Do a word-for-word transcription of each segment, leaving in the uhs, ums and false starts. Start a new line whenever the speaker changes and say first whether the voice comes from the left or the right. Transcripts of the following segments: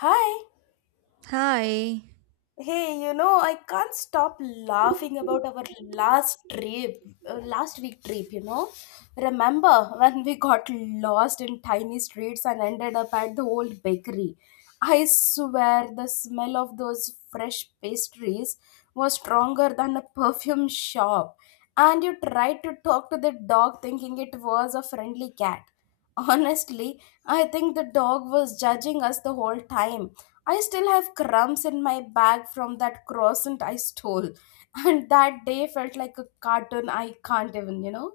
left: Hi.
right: Hi.
left: Hey, you know, I can't stop laughing about our last trip, uh, last week trip, you know. Remember when we got lost in tiny streets and ended up at the old bakery? I swear the smell of those fresh pastries was stronger than a perfume shop. And you tried to talk to the dog thinking it was a friendly cat. Honestly, I think the dog was judging us the whole time. I still have crumbs in my bag from that croissant I stole. And that day felt like a cartoon I can't even, you know?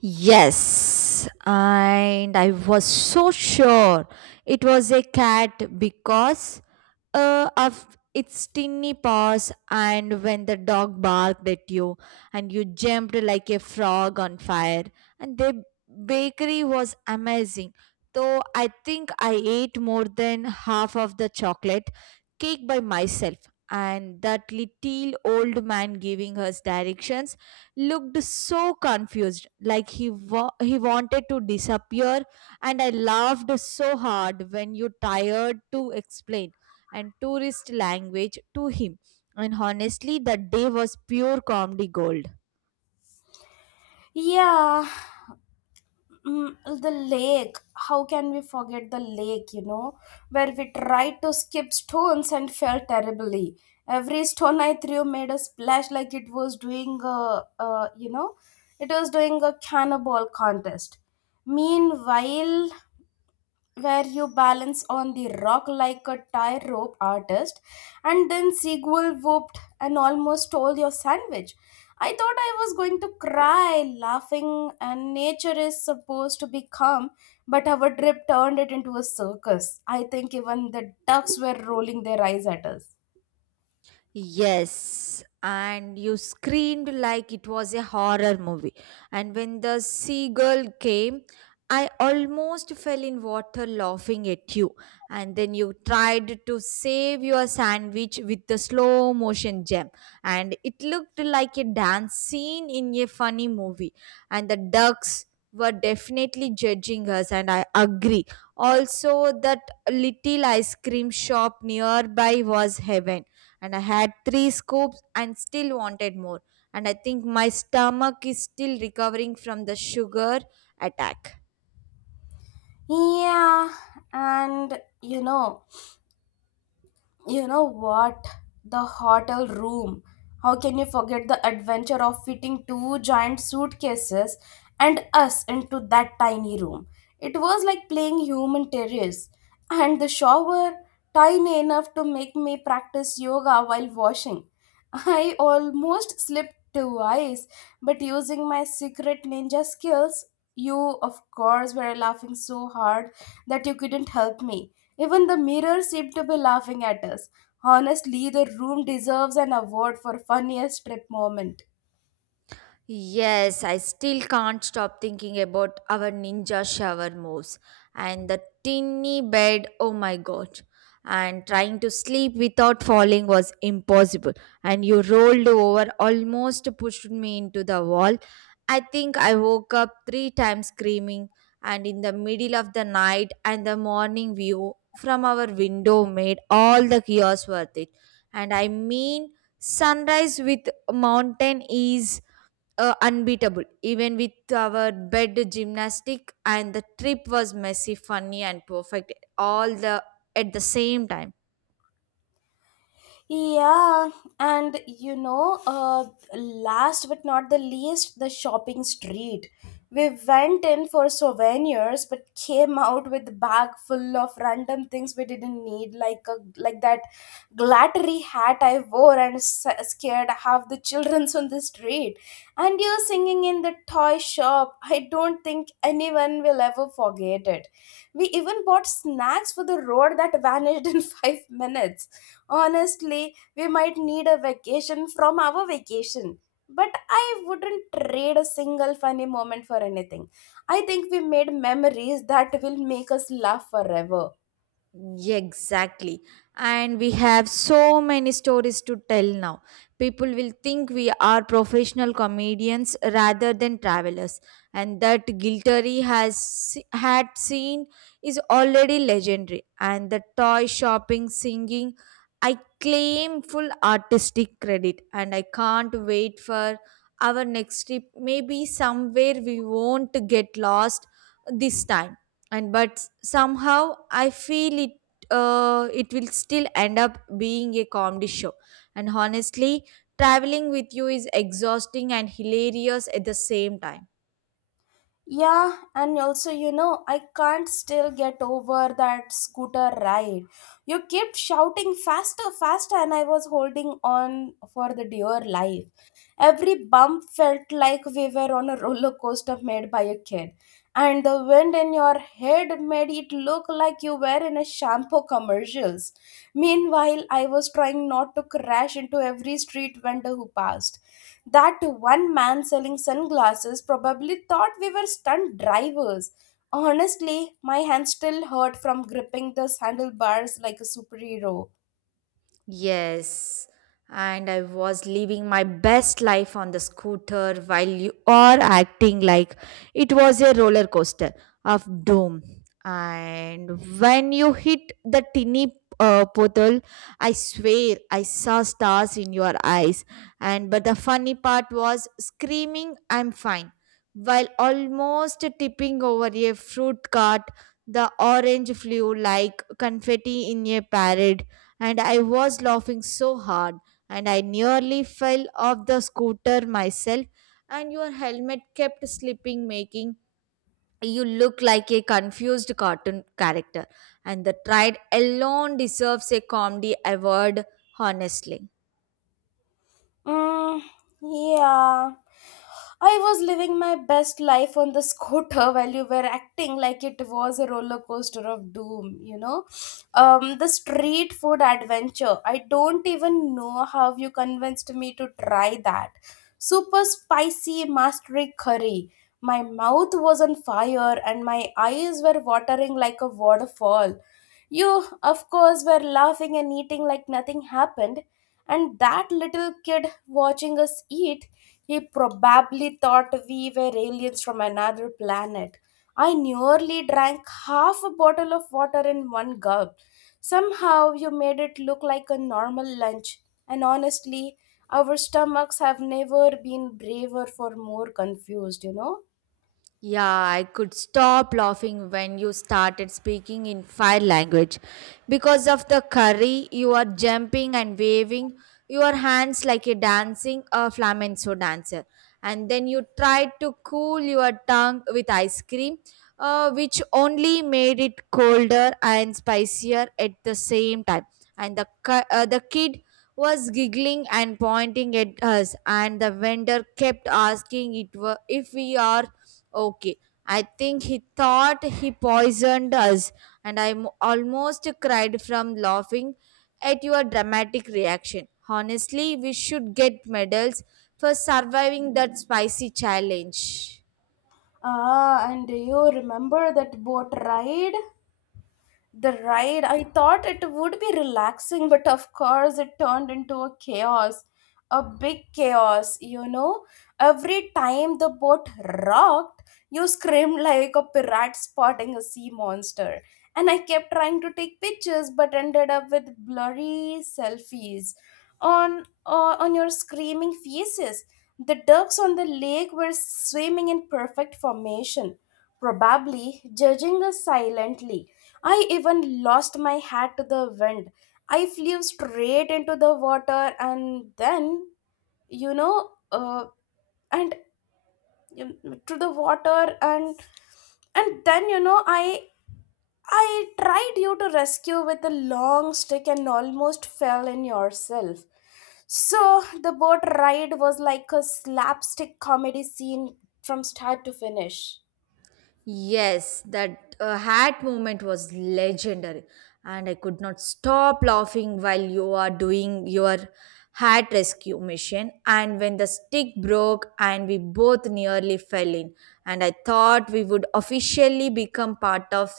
right: Yes, and I was so sure it was a cat because uh, of its tiny paws, and when the dog barked at you, and you jumped like a frog on fire, and the bakery was amazing. Though I think I ate more than half of the chocolate cake by myself, and that little old man giving us directions looked so confused, like he wa- he wanted to disappear, and I laughed so hard when you tired to explain and tourist language to him. And honestly, that day was pure comedy gold.
left: Yeah. Mm, the lake. How can we forget the lake, you know? Where we tried to skip stones and fell terribly. Every stone I threw made a splash like it was doing a, uh, you know, it was doing a cannonball contest. Meanwhile, where you balance on the rock like a tie rope artist, and then Sequel whooped and almost stole your sandwich. I thought I was going to cry, laughing, and nature is supposed to be calm, but our trip turned it into a circus. I think even the ducks were rolling their eyes at us.
right: Yes, and you screamed like it was a horror movie. And when the seagull came, I almost fell in water laughing at you. And then you tried to save your sandwich with the slow motion jump. And it looked like a dance scene in a funny movie. And the ducks were definitely judging us, and I agree. Also, that little ice cream shop nearby was heaven and I had three scoops and still wanted more. And I think my stomach is still recovering from the sugar attack.
left: Yeah, and you know, you know what? The hotel room. How can you forget the adventure of fitting two giant suitcases and us into that tiny room? It was like playing human terrace. And the shower, tiny enough to make me practice yoga while washing. I almost slipped twice, but using my secret ninja skills, you, of course, were laughing so hard that you couldn't help me. Even the mirror seemed to be laughing at us. Honestly, the room deserves an award for funniest trip moment.
right: Yes, I still can't stop thinking about our ninja shower moves and the tinny bed. Oh my god. And trying to sleep without falling was impossible. And you rolled over, almost pushed me into the wall. I think I woke up three times screaming, and in the middle of the night, and the morning view from our window made all the chaos worth it. And I mean, sunrise with mountain is uh, unbeatable even with our bed gymnastic and the trip was messy funny and perfect all the at the same time.
left: Yeah, and you know, uh, last but not the least, the shopping street. We went in for souvenirs, but came out with a bag full of random things we didn't need, like a like that glattery hat I wore and s- scared half the childrens on the street. And you singing in the toy shop. I don't think anyone will ever forget it. We even bought snacks for the road that vanished in five minutes. Honestly, we might need a vacation from our vacation. But I wouldn't trade a single funny moment for anything. I think we made memories that will make us laugh forever.
right: Yeah, exactly. And we have so many stories to tell now. People will think we are professional comedians rather than travelers. And that Gilteri has se- had seen is already legendary. And the toy shopping singing, I claim full artistic credit. And I can't wait for our next trip. Maybe somewhere we won't get lost this time and but somehow I feel it uh, it will still end up being a comedy show and honestly traveling with you is exhausting and hilarious at the same time.
left: Yeah, and also, you know, I can't still get over that scooter ride. You kept shouting faster, faster, and I was holding on for the dear life. Every bump felt like we were on a roller coaster made by a kid, and the wind in your head made it look like you were in a shampoo commercials. Meanwhile, I was trying not to crash into every street vendor who passed. That one man selling sunglasses probably thought we were stunt drivers. Honestly, my hand still hurt from gripping the handlebars like a superhero.
right: Yes, and I was living my best life on the scooter while you are acting like it was a roller coaster of doom. And when you hit the tinny uh, portal, I swear I saw stars in your eyes. And but the funny part was screaming, "I'm fine!" while almost tipping over a fruit cart. The orange flew like confetti in a parade and I was laughing so hard and I nearly fell off the scooter myself and your helmet kept slipping making you look like a confused cartoon character and the tried alone deserves a comedy award honestly.
left: Mm, yeah. I was living my best life on the scooter while you were acting like it was a roller coaster of doom, you know? Um, the street food adventure. I don't even know how you convinced me to try that. Super spicy mastery curry. My mouth was on fire and my eyes were watering like a waterfall. You, of course, were laughing and eating like nothing happened. And that little kid watching us eat, he probably thought we were aliens from another planet. I nearly drank half a bottle of water in one gulp. Somehow you made it look like a normal lunch, and honestly, our stomachs have never been braver for more confused, you know?
right: Yeah, I could stop laughing when you started speaking in fire language. Because of the curry, you are jumping and waving your hands like a dancing a flamenco dancer. And then you tried to cool your tongue with ice cream, uh, which only made it colder and spicier at the same time. And the cu- uh, the kid was giggling and pointing at us, and the vendor kept asking it wa- if we are okay. I think he thought he poisoned us, and I mo- almost cried from laughing at your dramatic reaction. Honestly, we should get medals for surviving that spicy challenge.
left: Ah, and do you remember that boat ride? The ride, I thought it would be relaxing, but of course it turned into a chaos. A big chaos, you know. Every time the boat rocked, you screamed like a pirate spotting a sea monster. And I kept trying to take pictures but ended up with blurry selfies on uh, on your screaming faces. The ducks on the lake were swimming in perfect formation, probably judging us silently. I even lost my hat to the wind. I flew straight into the water and then, you know, uh, and um, to the water and and then you know I I tried you to rescue with a long stick and almost fell in yourself. So the boat ride was like a slapstick comedy scene from start to finish.
right: Yes, that uh, hat moment was legendary, and I could not stop laughing while you are doing your hat rescue mission. And when the stick broke, and we both nearly fell in, and I thought we would officially become part of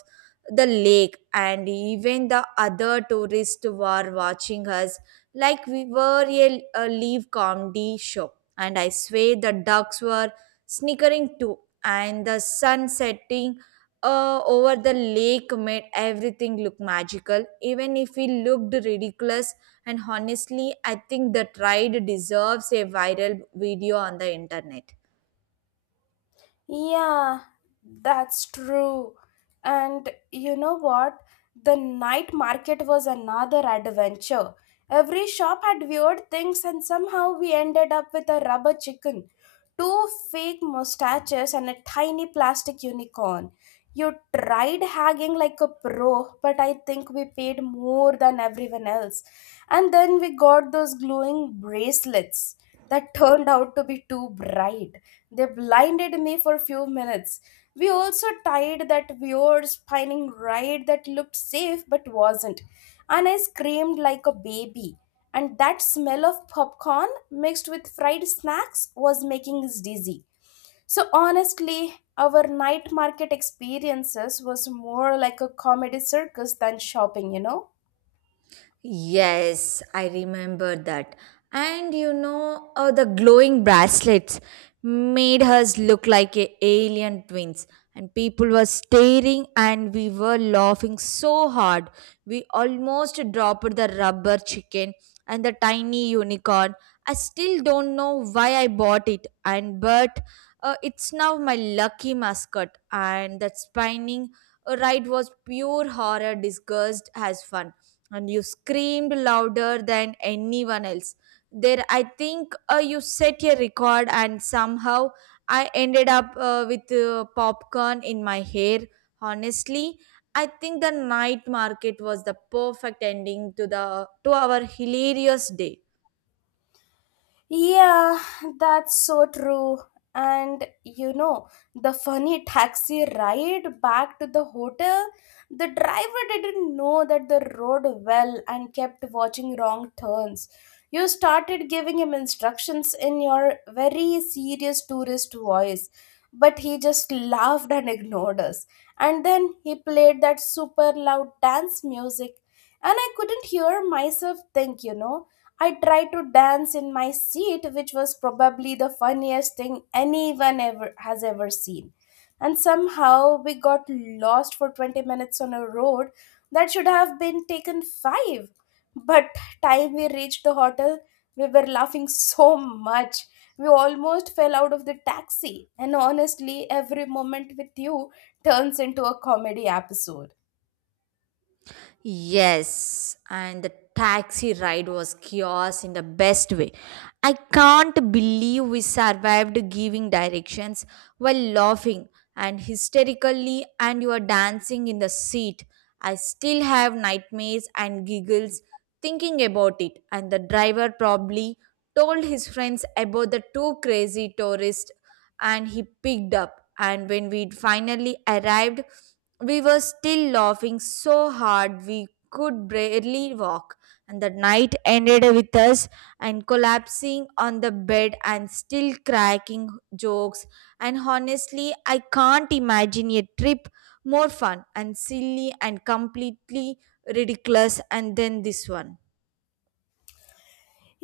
right: the lake, and even the other tourists were watching us like we were a, a live comedy show. And I swear the ducks were snickering too, and the sun setting uh, over the lake made everything look magical, even if it looked ridiculous. And honestly, I think the ride deserves a viral video on the internet.
left: Yeah, that's true. And you know what? The night market was another adventure. Every shop had weird things, and somehow we ended up with a rubber chicken, two fake mustaches and a tiny plastic unicorn. You tried hagging like a pro, but I think we paid more than everyone else. And then we got those glowing bracelets that turned out to be too bright. They blinded me for a few minutes. We also tied that weird spinning ride that looked safe but wasn't. And I screamed like a baby and that smell of popcorn mixed with fried snacks was making us dizzy. So honestly, our night market experiences was more like a comedy circus than shopping, you know.
right: Yes, I remember that. And you know, uh, the glowing bracelets made us look like a alien twins. And people were staring, and we were laughing so hard. We almost dropped the rubber chicken and the tiny unicorn. I still don't know why I bought it, and but uh, it's now my lucky mascot. And that spinning ride was pure horror disguised as fun and you screamed louder than anyone else. There, I think uh, you set a record, and somehow I ended up uh, with uh, popcorn in my hair. Honestly, I think the night market was the perfect ending to the to our hilarious day.
left: Yeah, that's so true. And you know, the funny taxi ride back to the hotel, the driver didn't know that the road well and kept watching wrong turns. You started giving him instructions in your very serious tourist voice, but he just laughed and ignored us. And then he played that super loud dance music, and I couldn't hear myself think, you know. I tried to dance in my seat, which was probably the funniest thing anyone ever has ever seen. And somehow we got lost for twenty minutes on a road that should have been taken five. But time we reached the hotel, we were laughing so much. We almost fell out of the taxi. And honestly, every moment with you turns into a comedy episode.
right: Yes, and the taxi ride was chaos in the best way. I can't believe we survived giving directions while laughing and hysterically, and you were dancing in the seat. I still have nightmares and giggles thinking about it, and the driver probably told his friends about the two crazy tourists and he picked up. And when we finally arrived, we were still laughing so hard we could barely walk, and the night ended with us and collapsing on the bed and still cracking jokes. And honestly, I can't imagine a trip more fun and silly and completely ridiculous and then this one.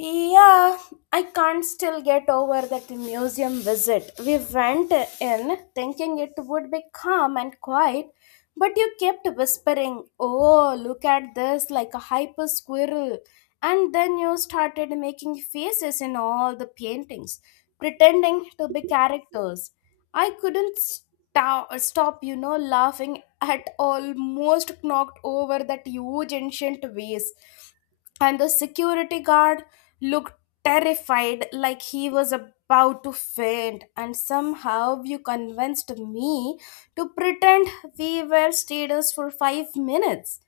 left: Yeah, I can't still get over that museum visit. We went in thinking it would be calm and quiet, but you kept whispering, "Oh, look at this," like a hyper squirrel. And then you started making faces in all the paintings, pretending to be characters. I couldn't stop, stop you know, laughing at almost knocked over that huge ancient vase. And the security guard looked terrified like he was about to faint. And somehow you convinced me to pretend we were status for five minutes.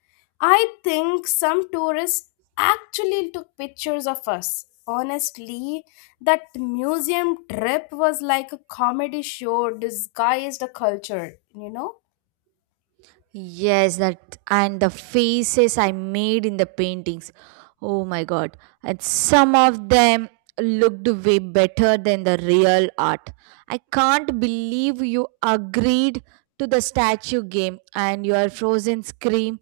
left: I think some tourists actually took pictures of us. Honestly, that museum trip was like a comedy show disguised a culture, you know.
right: Yes, that and the faces I made in the paintings. Oh my god. And some of them looked way better than the real art. I can't believe you agreed to the statue game and your frozen scream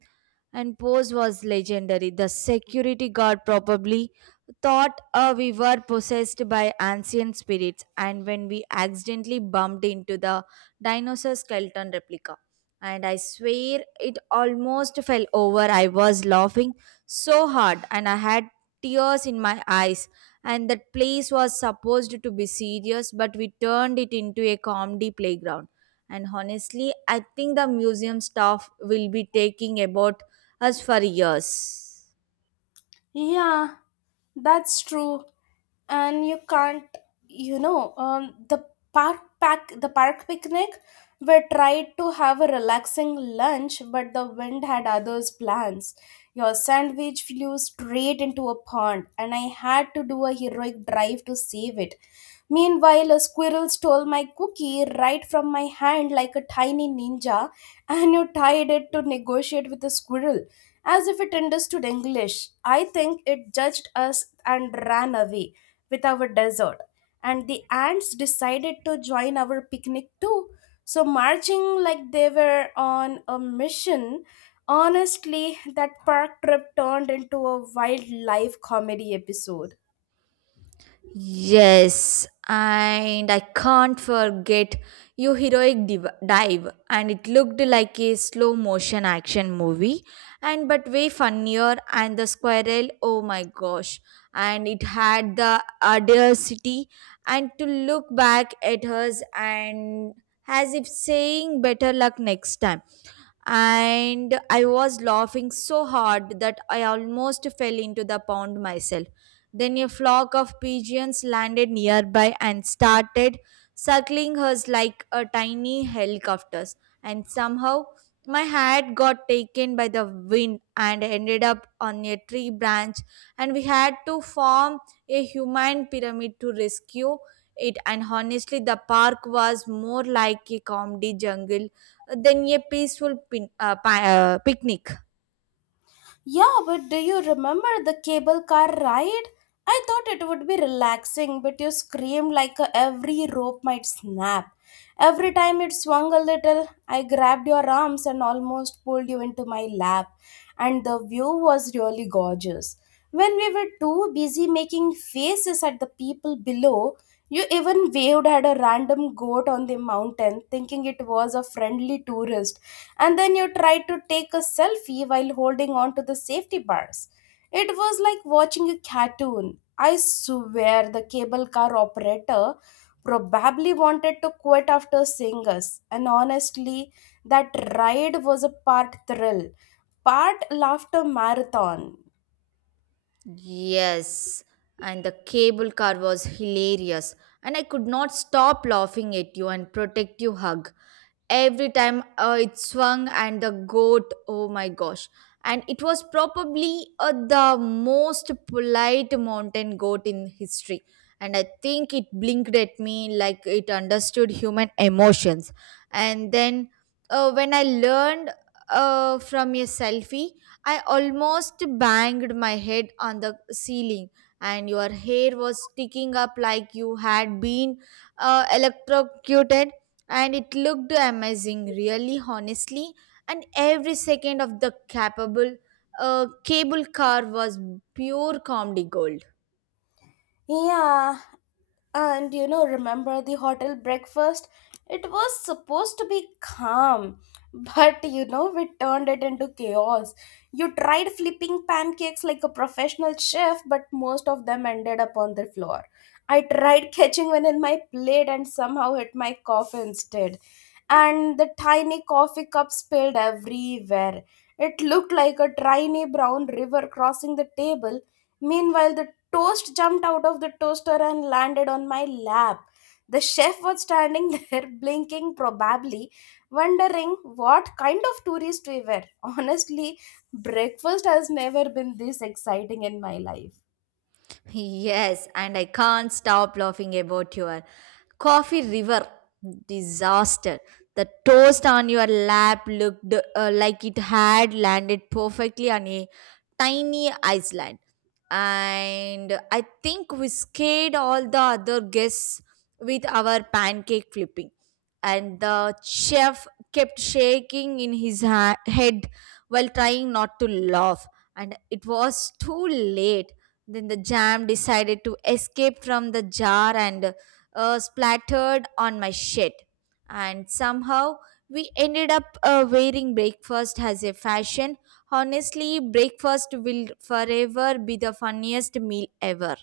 right: and pose was legendary. The security guard probably thought uh, we were possessed by ancient spirits, and when we accidentally bumped into the dinosaur skeleton replica. And I swear it almost fell over. I was laughing so hard, and I had tears in my eyes. And that place was supposed to be serious, but we turned it into a comedy playground and honestly I think the museum staff will be taking about us for years.
left: Yeah, that's true. And you can't you know um, the park pack the park picnic. We tried to have a relaxing lunch but the wind had others plans. Your sandwich flew straight into a pond and I had to do a heroic drive to save it. Meanwhile, a squirrel stole my cookie right from my hand like a tiny ninja, and you tied it to negotiate with the squirrel as if it understood English. I think it judged us and ran away with our dessert. And the ants decided to join our picnic too. So, marching like they were on a mission, honestly, that park trip turned into a wildlife comedy episode.
right: Yes, and I can't forget your heroic div- dive, and it looked like a slow motion action movie, and but way funnier. And the squirrel, oh my gosh, and it had the audacity, and to look back at us and as if saying better luck next time. And I was laughing so hard that I almost fell into the pond myself. Then a flock of pigeons landed nearby and started circling us like a tiny helicopters. And somehow my hat got taken by the wind and ended up on a tree branch. And we had to form a human pyramid to rescue it. And honestly, the park was more like a comedy jungle than a peaceful pin, uh, pi- uh, picnic.
left: Yeah, but do you remember the cable car ride? I thought it would be relaxing, but you screamed like a- every rope might snap. Every time it swung a little, I grabbed your arms and almost pulled you into my lap. And the view was really gorgeous. When we were too busy making faces at the people below, you even waved at a random goat on the mountain, thinking it was a friendly tourist. And then you tried to take a selfie while holding on to the safety bars. It was like watching a cartoon. I swear the cable car operator probably wanted to quit after seeing us, and honestly, that ride was a part thrill, part laughter marathon.
right: Yes, and the cable car was hilarious, and I could not stop laughing at you and protect you hug. Every time uh, it swung and the goat oh my gosh and it was probably uh, the most polite mountain goat in history and I think it blinked at me like it understood human emotions and then uh, when I learned uh, from a selfie I almost banged my head on the ceiling and your hair was sticking up like you had been uh, electrocuted and it looked amazing really honestly and every second of the capable uh, cable car was pure comedy gold.
left: Yeah, and you know, remember the hotel breakfast? It was supposed to be calm, but you know, we turned it into chaos. You tried flipping pancakes like a professional chef, but most of them ended up on the floor. I tried catching one in my plate and somehow hit my coffee instead. And the tiny coffee cup spilled everywhere. It looked like a tiny brown river crossing the table. Meanwhile, the toast jumped out of the toaster and landed on my lap. The chef was standing there, blinking, probably wondering what kind of tourist we were. Honestly, breakfast has never been this exciting in my life.
right: Yes, and I can't stop laughing about your coffee river disaster. The toast on your lap looked uh, like it had landed perfectly on a tiny island. And I think we scared all the other guests with our pancake flipping. And the chef kept shaking in his ha- head while trying not to laugh. And it was too late then the jam decided to escape from the jar and uh, splattered on my shit. And somehow we ended up uh, wearing breakfast as a fashion. Honestly, breakfast will forever be the funniest meal ever.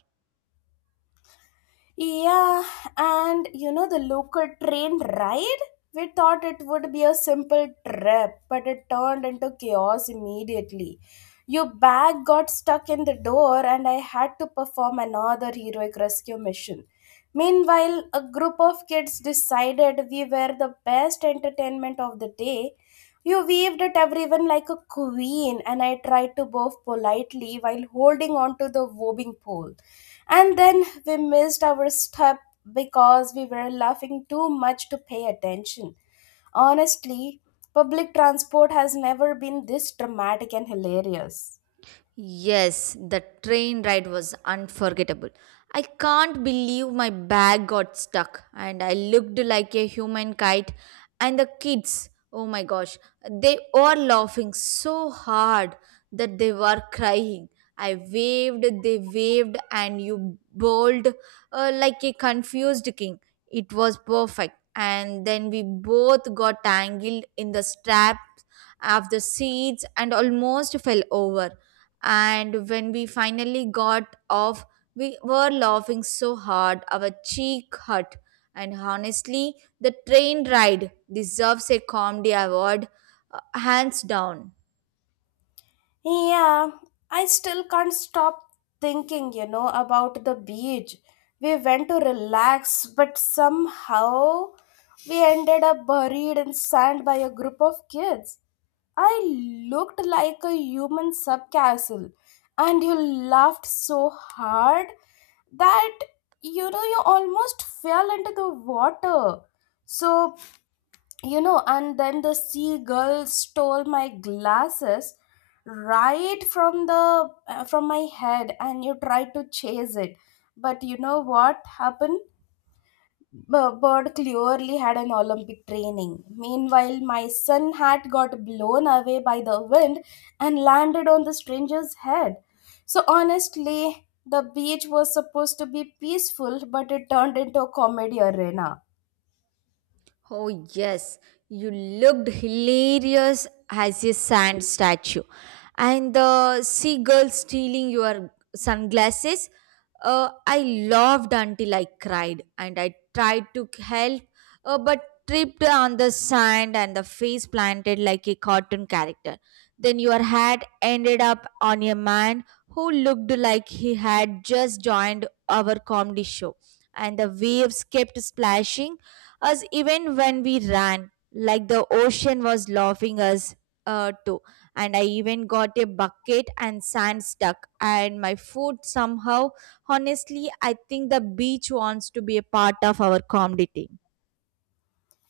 left: Yeah, and you know the local train ride? We thought it would be a simple trip, but it turned into chaos immediately. Your bag got stuck in the door, and I had to perform another heroic rescue mission. Meanwhile, a group of kids decided we were the best entertainment of the day. You waved at everyone like a queen, and I tried to bow politely while holding on to the wobbing pole. And then we missed our step because we were laughing too much to pay attention. Honestly, public transport has never been this dramatic and hilarious.
right: Yes, the train ride was unforgettable. I can't believe my bag got stuck and I looked like a human kite. And the kids, oh my gosh, they were laughing so hard that they were crying. I waved, they waved, and you bowled uh, like a confused king. It was perfect. And then we both got tangled in the straps of the seats and almost fell over and when we finally got off we were laughing so hard our cheek hurt and honestly the train ride deserves a comedy award uh, hands down.
left: Yeah, I still can't stop thinking, you know, about the beach. We went to relax, but somehow we ended up buried in sand by a group of kids. I looked like a human subcastle, and you laughed so hard that you know you almost fell into the water. So, you know, and then the seagull stole my glasses right from the uh, from my head and you tried to chase it. But you know what happened? B- Bird clearly had an Olympic training. Meanwhile, my son hat got blown away by the wind and landed on the stranger's head. So, honestly, the beach was supposed to be peaceful, but it turned into a comedy arena.
right: Oh, yes, you looked hilarious as a sand statue. And the seagull stealing your sunglasses, uh, I laughed until I cried and I tried to help, uh, but tripped on the sand and the face planted like a cartoon character. Then your hat ended up on a man who looked like he had just joined our comedy show, and the waves kept splashing us even when we ran, like the ocean was laughing us uh, too. And I even got a bucket and sand stuck, and my foot somehow. Honestly, I think the beach wants to be a part of our comedy team.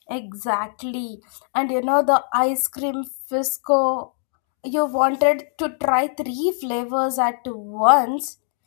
left: Exactly. And you know, the ice cream fisco, you wanted to try three flavors at once